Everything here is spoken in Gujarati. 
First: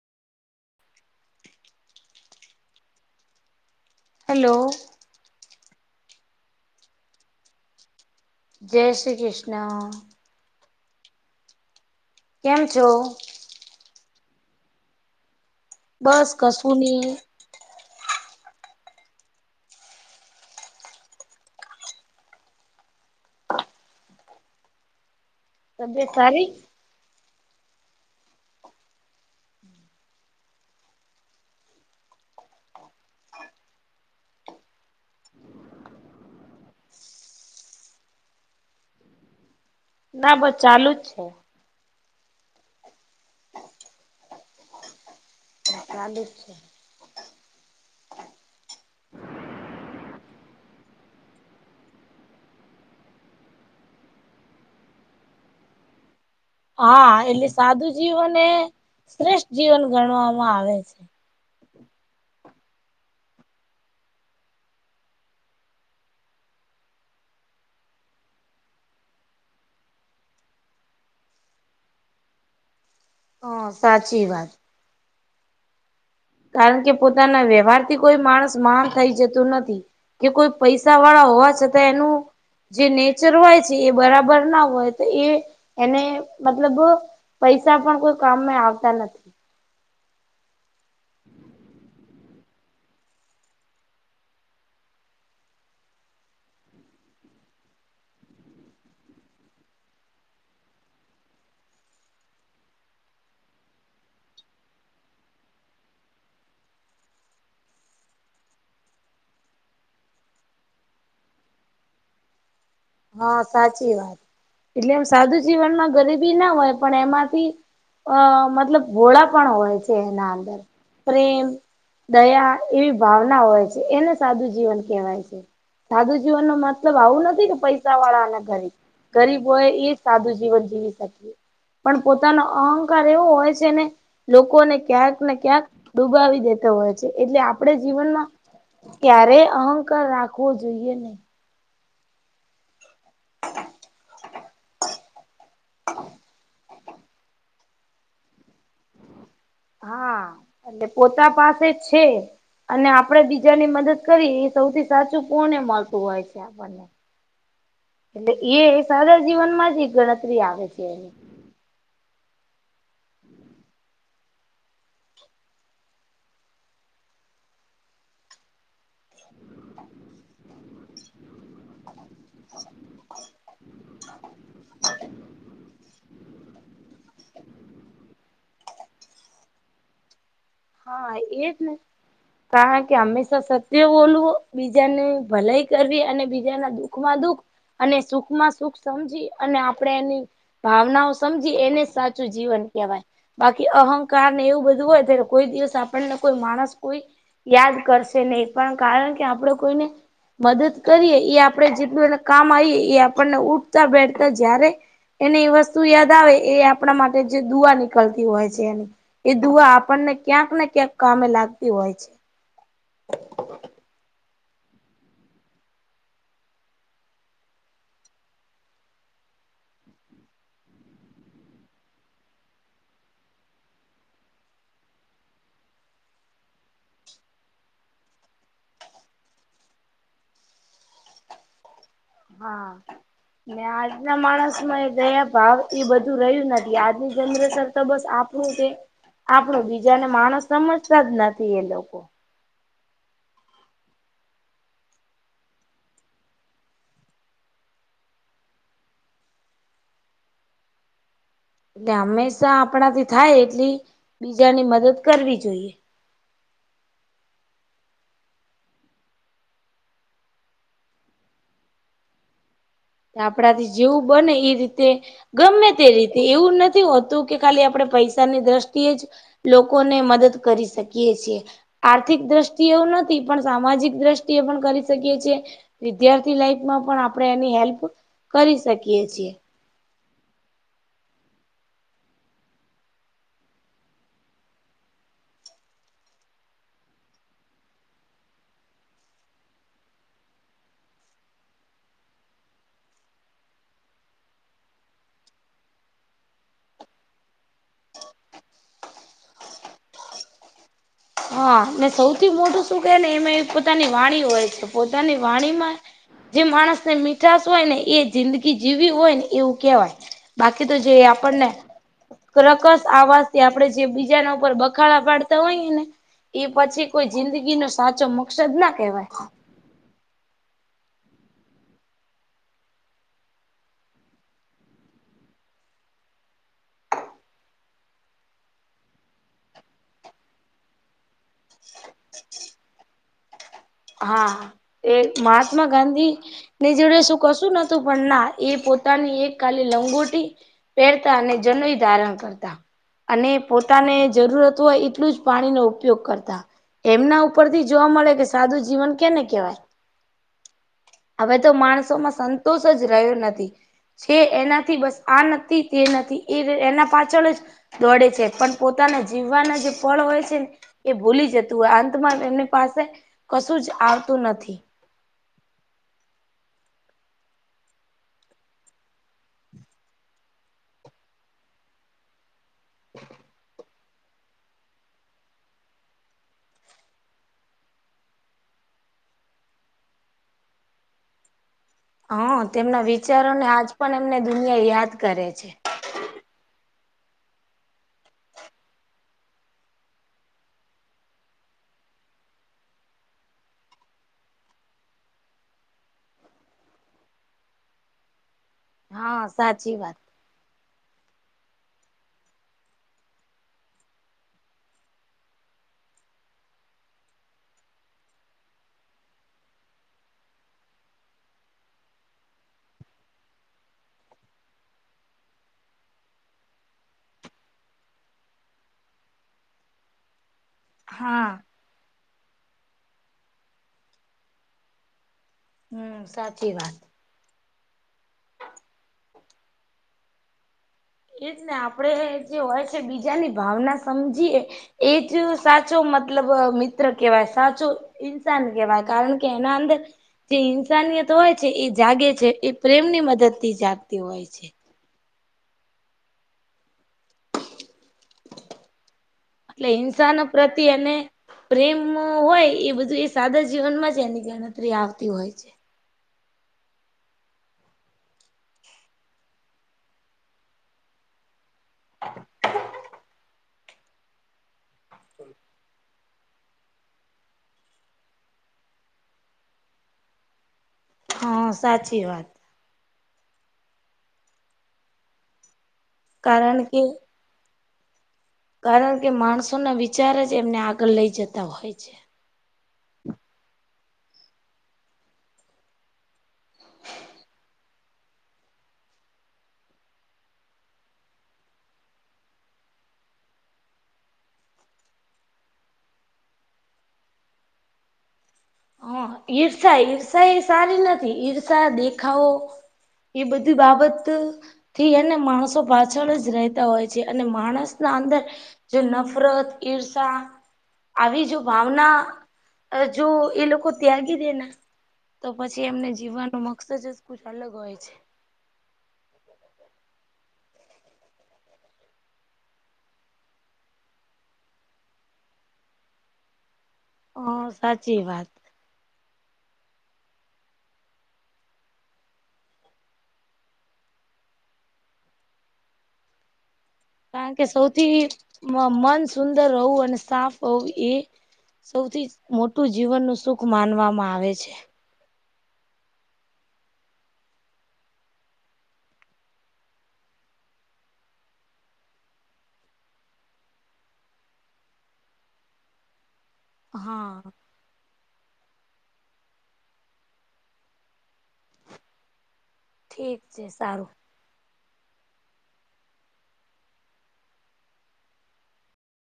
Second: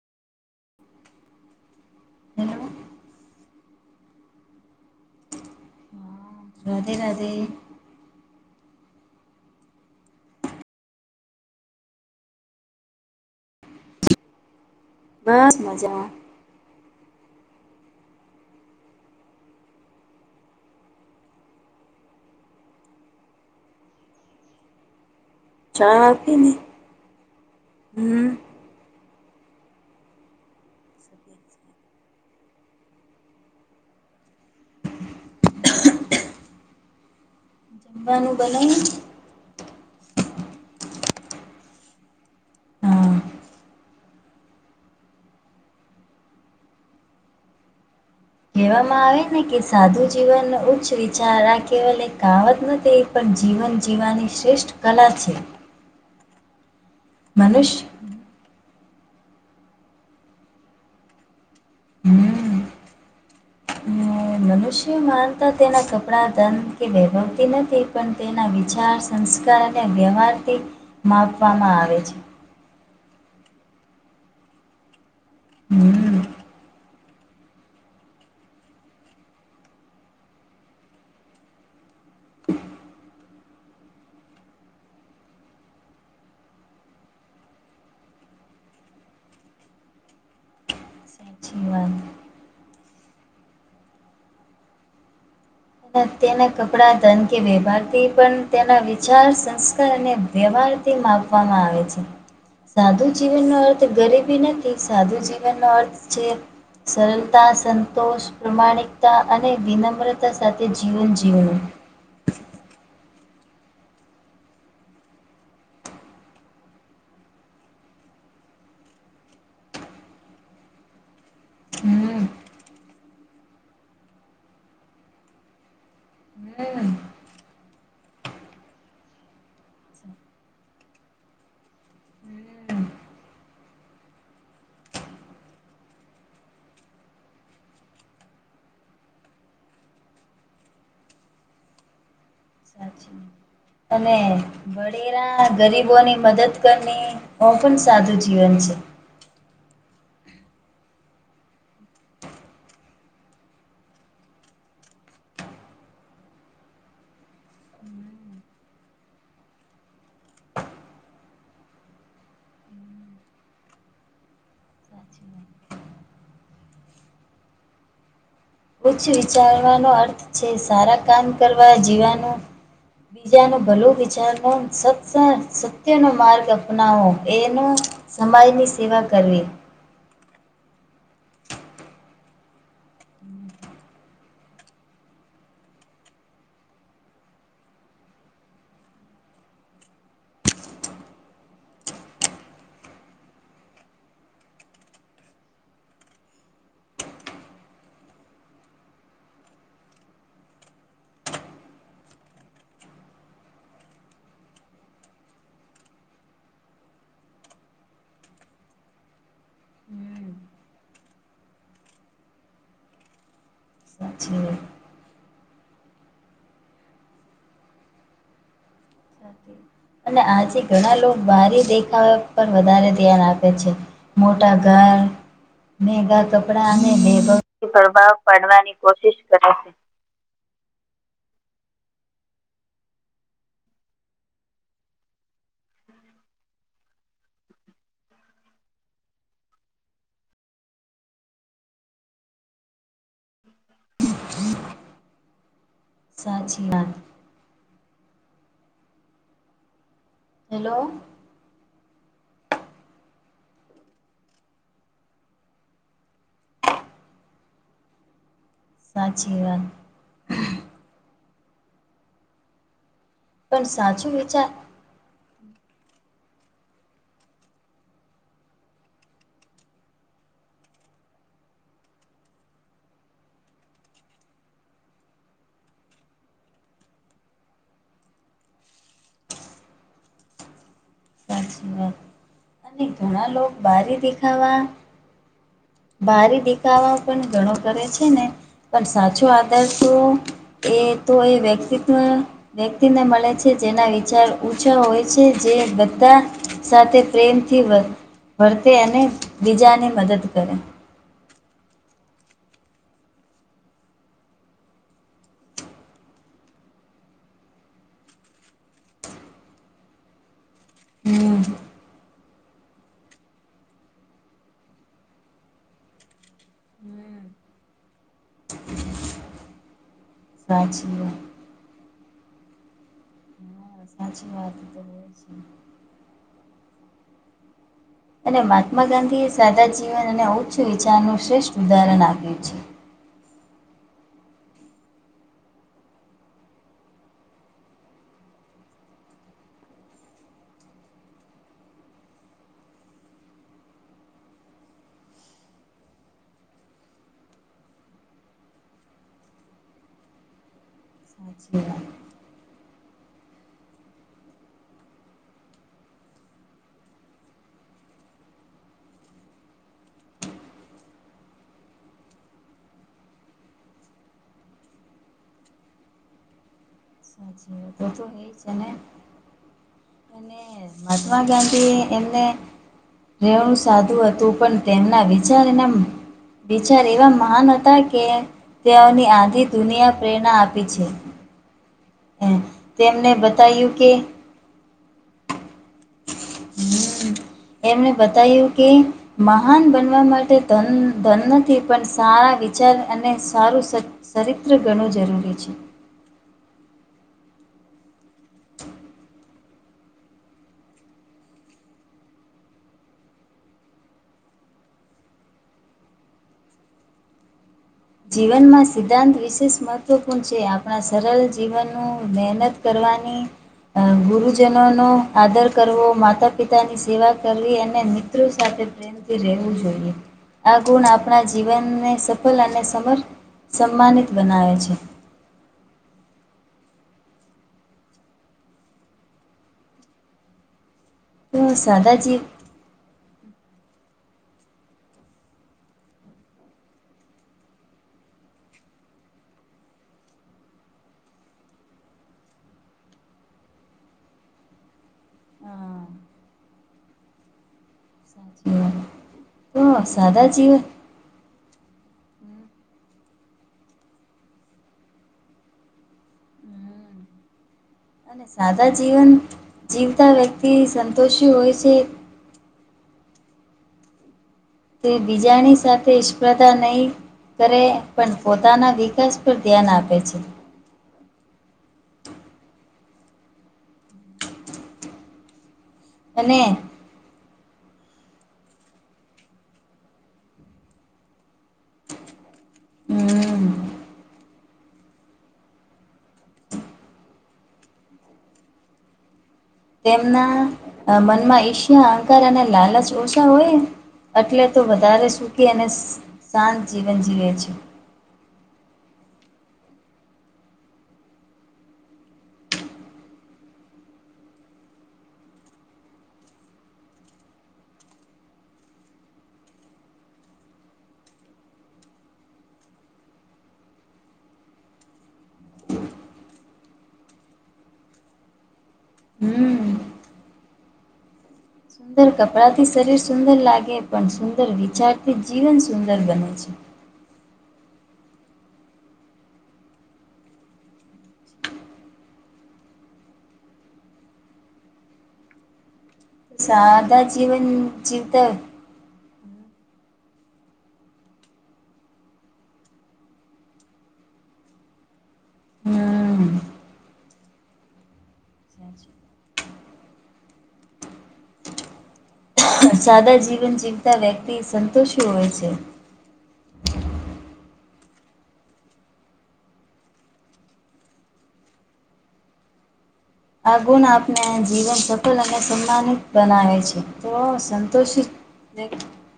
હેલો. હાલો. રાધે રાધે. જય શ્રી કૃષ્ણ. કેમ છો? બસ મજા બસ કસું ની ચા તબિયત આપે સારી ને હમ [inaudible] જમવાનું બનાવ્યુ? ના બસ ચાલુ જ છે. હા. ચાલુ જ છે. કેવામાં આવે ને કે સાધું જીવન ઉચ્ચ વિચારા કેવલ એક કહેવત નથી પણ જીવન જીવવાની શ્રેષ્ઠ કલા છે. હા એટલે મનુષ્ય સાદું જીવન એ શ્રેષ્ઠ જીવન ગણવામાં આવે છે. હમ. મનુષ્ય મહાન તો તેના કપડા, ધન કે વૈભવથી નથી પણ તેના વિચાર સંસ્કાર અને વ્યવહારથી માપવામાં આવે છે. હ સાચી વાત હમ. કારણ કે પોતાના વ્યવહારથી કોઈ માણસ મહાન થઈ જતો નથી. કે કોઈ પૈસા વાળા હોવા છતાં એનું જે નેચર હોય છે, એ બરાબર ના હોય તો એ એને મતલબ પૈસા પણ કોઈ કામે આવતા ન જીવન. અને તેના કપડાં, ધન કે વ્યવહારથી પણ તેના વિચાર, સંસ્કાર અને વ્યવહાર થી માપવામાં આવે છે. સાદું જીવનનો અર્થ ગરીબી નથી સાદું જીવનનો અર્થ છે. સરલતા, સંતોષ, પ્રમાણિકતા અને વિનમ્રતા સા થે જીવન જીવવુ હ સાચી વાત એટલે એમ સાદુ જીવનમાં ગરીબી ના હોય પણ એમાંથી અ મતલબ ભોળા પણ હોય છે, એના અંદર પ્રેમ, હમ્મ, દયા એવી ભાવના હોય છે, એને સાદું જીવન કહેવાય છે. સાધુ જીવનનો હમ્મ, મતલબ આવું નથી કે પૈ સા વાળાના ધરે ગરીબ હોય એ સાદું જીવન જીવી શકે પણ પોતાનો હમ્મ. અહંકાર એવો હોય છે, ને લોકોને ક્યાંક ને ક્યાંક ડુબાવી દેતો હોય છે, એટલે આપણે જીવનમાં ક્યારે અહંકાર રાખવો જોઈએ નહી. સાચી [unintelligible] અને વળેરા ગરીબોની મદદ કરને ઓ પણ સાદું જીવન છે. હા [unintelligible] પોતા પાસે છે. અને આપણેે બીજાની મદદ કરી એ સૌથી સાચું પુણ્ય મળતું હોય છે આપણને એટલે એ એ સારા જીવન માં જ ઈ ગણતરી આવે છે. [unintelligible] ઉછ વિચારવાનો અર્થ છે સારા કામ કરવા જીવાનું બીજા નું ભલુ વિચારવુ સત સત્યનો માર્ગ અપનાવો એનો સમાજની સેવા કરવી હા એજ ને કારણ કે હંમેશા સત્ય બોલવો બીજાની ભલાઈ કરવી અને બીજાના દુખ માં દુઃખ અને સુખમાં સુખ સમજી અને આપણે એની ભાવનાઓ સમજી એને સાચું જીવન કેહેવાય બાકી અહંકાર ને એવું બધું હોય તેને કોઈ દિવસ આપણને કોઈ માણસ કોઈ યાદ કરશે નહી પણ કારણ કે આપડે કોઈને મદદ કરીએ એ આપણે જેટલું એ કામ આવીએ એ આપણને ઉઠતા બેઠતા જ્યારે એને એ વસ્તુ યાદ આવે એ આપણા માટે જે દુઆ નીકળતી હોય છે એ દુઆ આપણને હમ ક્યાંક ને ક્યાંક કામે લાગતી હોય છે. [unintelligible] અને આજે ઘણા લોકો બારી દેખાવ પર વધારે ધ્યાન આપે છે. મોટા ઘર મેગા કપડા અને [unintelligible] કોશિશ કરે છે. હા આજના માણસ માં દયા ભાવ એ બધું રહ્યું નથી આજની જનરેશન તો બસ આપ [unintelligible] આપણો બીજાને માણસ સમજતા જ નથી એ લોકો સાચી વાત હેલો એટલે હંમેશા આપણાથી થાય એટલી બીજાની મદદ કરવી જોઈએ. સાચી વાત ને આપડા પણ થી જેવું સાચું બને વિચાર એ રીતે ગમે તે રીતે એવું નથી હોતું કે ખાલી આપણે પૈસાની દ્રષ્ટિએ જ લોકોને મદદ કરી શકીએ છીએ. આર્થિક દ્રષ્ટિ એવું નથી પણ સામાજિક દ્રષ્ટિએ પણ કરી શકીએ છીએ. વિદ્યાર્થી લાઈફમાં પણ આપણે એની હેલ્પ કરી શકીએ છીએ. સાચી વાત અને ઘણા લોક બારી દેખાવા બારી દેખાવા પણ ઘણો કરે છે ને પણ સાચો આધાર તો એ તો એ [unintelligible] વ્યક્તિને મળે છે જેના વિચાર ઉચા હોય છે જે બધા સાથે પ્રેમથી વર્તે અને બીજાને મદદ કરે. હા ને સૌથી મોટું શું કે ને એમાં પોતાની વાણી હોય છે પોતાની વાણીમાં જે માણસને મીઠાશ હોય ને એ જિંદગી જીવી હોય ને એવું કેવાય. બાકી તો જે હમ આપણને [unintelligible] આવાજથી જે બીજાના ઉપર બખાડાા પાડતા હોઈને એ પછી કોઈ હમ જિંદગી નો સાચો મકસદ ના કેવાય. સાચી વાત સાચી વાત એ તો હોય છે. અને મહાત્મા ગાંધી એ સાદા જીવન અને ઉચ્ચ વિચારનું શ્રેષ્ઠ ઉદાહરણ આપ્યું છે. હા એ મહાત્મા ગાંધી ની જોડે શું કશું નતું પણ ના એ પોતાની એક ખાલી લંગોટી પહેરતા અને જનોઈ ધારણ કરતા અને પોતાને જરૂરત હોય એટલું જ પાણીનો ઉપયોગ કરતા. એમના ઉપરથી જોવા મળે કે સાદું જીવન કેને કેવાય, હવે તો સાચી વાત માણસોમાં સં તોષ જ રહ્યો નથી. છે એનાથી બસ આ નથી તે નથી એ એના પાછળ જ દોડે છે પણ પોતાના જીવવાના જે પળ હોય છેને એ ભૂલી જતું અંતમાં એમની પાસે કશું જ આવતું નથી. સાચી તો તો એ છે ને [unintelligible] [inaudible] અને મહાત્મા ગાંધીએ એમને [inaudible] સાદું હતું પણ તેમના વિચાર એનાએમ વિચાર એવા મહાન હતા કે તેઓની આંધી દુનિયા પ્રેરણા આપી છે. અ હા, તેમના તેમને વિચારોને આજ બતાયું કે પણ હમ એમને દુનિયા યાદ કરે છે. હમ્મ એમને બધા એવું કે મહાન બનવા માટે ધન ધન નથી પણ સારા વિચાર અને સારું સ- સરિત્ર ઘણું જરૂરી છે. હા, સાચી વાત. જીવનમાં સિદ્ધાંત વિશેષ મહત્ત્વપૂર્ણ છે, આપણા સરળ જીવનનું મહેનત કરવાની અ ગુરુજનોનો આદર કરવો, માતા-પિતાની સેવા કરવી અને મિત્રો સાથે પ્રે મથી રહેવું જોઈએ. આ ગુણ આપણા હા જીવનને સફળ અને સમર-સમાનિત બનાવે છે. હમ્મ સાચી વાત. તો એજને સાદા જી આપણે જે હોય છે બીજાની ભાવના સમજીએ એજ સાચો મતલબ મિત્ર કેવાય સાચો ઇન્સાન કેવાય કારણ કે એના અંદર જે ઇન્સાનિયત હોય છે, એ જાગે છે એ પ્રેમની મદદથી જાગતી હોય છે. સાચી વાત. એટલે હિંસાનો પ્રતિ એને પ્રેમ હોયએ બધું એ સાદા જીવનમાં જ એની ગણતરી આવતી હોય છે. અને સાદા જીવન જીવતા વ્યક્તિ સંતોષી હોય છે. [inaudible] તે બીજાની સાથે જ પ્રદાન નહીં કરે પણ પોતાના વિકાસ પર ધ્યાન આપે છે. હા, સાચી વાત. અને કારણ કે કારણ કે માણસોના વિચાર જ એમને આગળ લઈ જતા હોય છે. હમ્મ. તેમના મનમાં ઈશ્યા, અહંકાર અને લાલચ ઓછા હોયેને અટલે તો વધારે સુખી અને શાંત જીવન જીવે છે. હ ઈર્ષા ઈર્ષા એ સારી નથી ઈર્ષા, દેખાવો એ બધી બાબત થી હેને માણસો પાછળ જ રહેતા હોય છે અને માણસના અંદર જો નફરત, ઈર્ષા આવી જો ભાવના જો એ લોકો ત્યાગી દેને તો પછી એમને જીવવાનો મકસદ જ કુછ અલગ હોય છે. હમ સુંદર કપડાથી શરીર સુંદર લાગે પણ સુંદર વિચારથી જીવન સુંદર બને છે. હ સાચી વાત. સારુ કારણ કે સૌથી મ મન સુંદર રહવું અને સાફ હોવું એ સૌથી મોટું જીવન નું સુખ માનવામાં આવે છે. હમ. સાદા જીવન જીવતા વ્યક્તિ સંતોષી હોય છે. હા. ઠીક. છે સારું [unintelligible] જીવન સફળ અને સન્માનિત બનાવે છે તો સંતોષિત